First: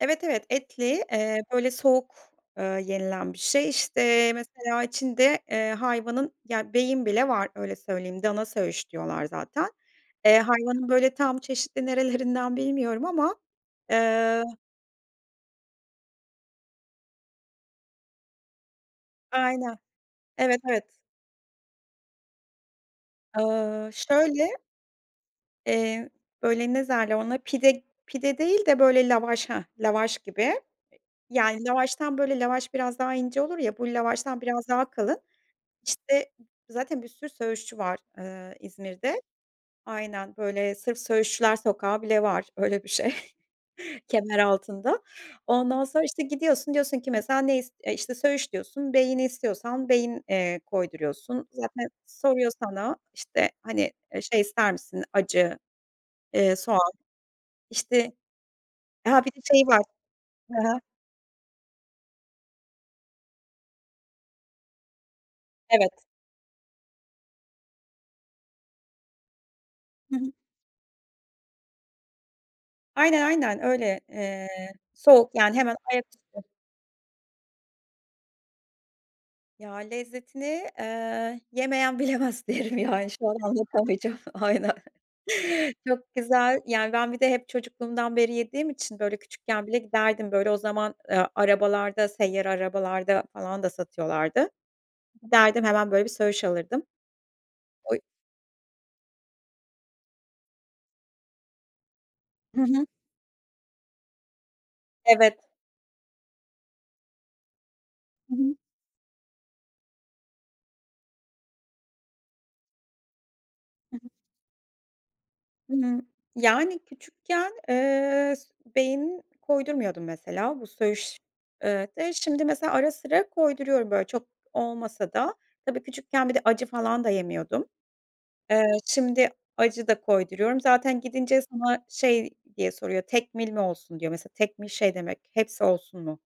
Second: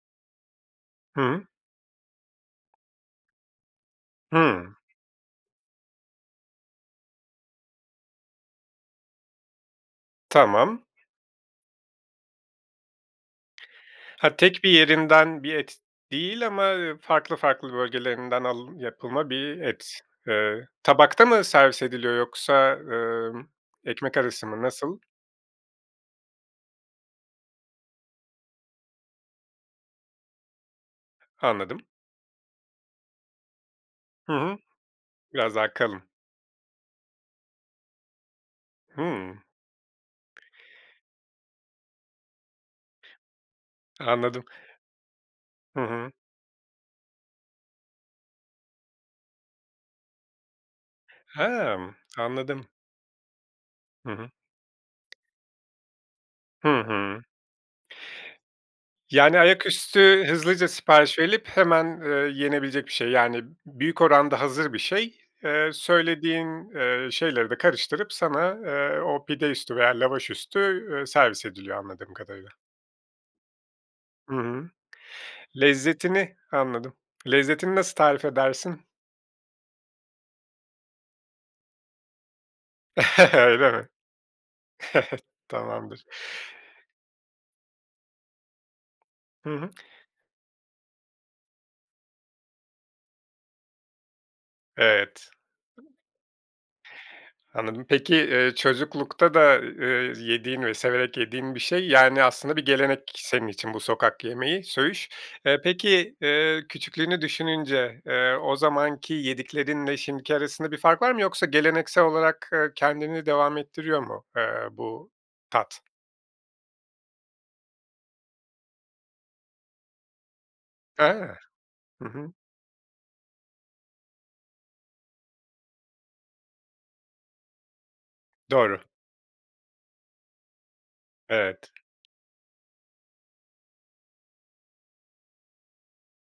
Evet, evet etli, Hı eee, hı. böyle soğuk, ııı, yenilen bir şey işte. Hımm. Mesela içinde, eee, hayvanın Ya, beyin bile var, öyle söyleyeyim. Dana söğüş diyorlar zaten. Eee, Tamam. hayvanın böyle tam çeşitli nerelerinden bilmiyorum ama. Ha, Eee... tek bir yerinden bir et değil ama, ııı, farklı farklı bölgelerinden alın yapılma bir Aynen. et. Evet, Eee, evet. tabakta mı servis ediliyor, yoksa emm, Iıı, ekmek arası şöyle... mı? Nasıl? Eee, böyle ne derler ona? Pide pide değil de böyle lavaş. Hı, lavaş gibi; yani Anladım. lavaştan, böyle, lavaş biraz daha ince olur ya, bu Hı lavaştan hı. biraz daha kalın Biraz daha kalın. işte. Zaten bir sürü söğüşçü var, ııı, İzmir'de. Hımm. Aynen, böyle sırf söğüşçüler sokağı bile var; öyle bir şey Anladım. Kemeraltı'nda. Hı Ondan sonra hı. işte gidiyorsun, diyorsun ki mesela, ne is İşte söğüş diyorsun. Beyni istiyorsan, beyin, eee, koyduruyorsun. Zaten Hımm. soruyor Anladım. sana işte, hani, Hı ııı, hı. şey ister misin? Acı, eee, Hı soğan hı. işte. Ha, bir Yani, de şey var. ayaküstü, Hı hızlıca hı. sipariş verilip hemen, ııı, yenebilecek bir şey. Yani, büyük oranda hazır bir şey. Eee, Evet. söylediğin, eee, şeyleri de karıştırıp sana, eee, o pide üstü veya Hı hı. lavaş üstü, ııı, servis ediliyor anladığım kadarıyla. Aynen, aynen. Öyle. Hı Eee hı. soğuk yani; hemen Lezzetini... ayaküstü. Anladım. Lezzetini nasıl tarif edersin? Ya, lezzetini, eee, yemeyen bilemez derim, yani. Şu an Öyle mi? anlatamayacağım. Aynen. Tamamdır. Çok güzel, yani. Ben bir de hep çocukluğumdan beri yediğim için, böyle, Hı küçükken hı. bile giderdim. Böyle, o zaman, eee, arabalarda, seyyar arabalarda falan da satıyorlardı. Evet. Giderdim, hemen böyle bir söğüş alırdım. Anladım. Oy Peki, eee, çocuklukta da, ııı, yediğin ve severek yediğin bir şey. Yani, aslında Hı bir hı. gelenek senin için bu sokak yemeği, söğüş. Evet. E, peki, ııı, küçüklüğünü düşününce, Hı eee, hı. o zamanki yediklerinle şimdiki arasında bir fark var mı, yoksa geleneksel olarak, ııı, kendini devam Hı ettiriyor hı. mu, eee, bu tat? Hımm, yani küçükken, eee, s beyin koydurmuyordum mesela, bu He, söğüş... Eee, hı de hı. şimdi mesela ara sıra koyduruyorum; böyle çok olmasa da tabii. Küçükken bir de acı falan da yemiyordum. Eee, Doğru. şimdi acı da koyduruyorum zaten gidince Evet. sana şey diye soruyor: "Tekmil mi olsun?" diyor mesela. Tekmil şey demek; hepsi olsun mu?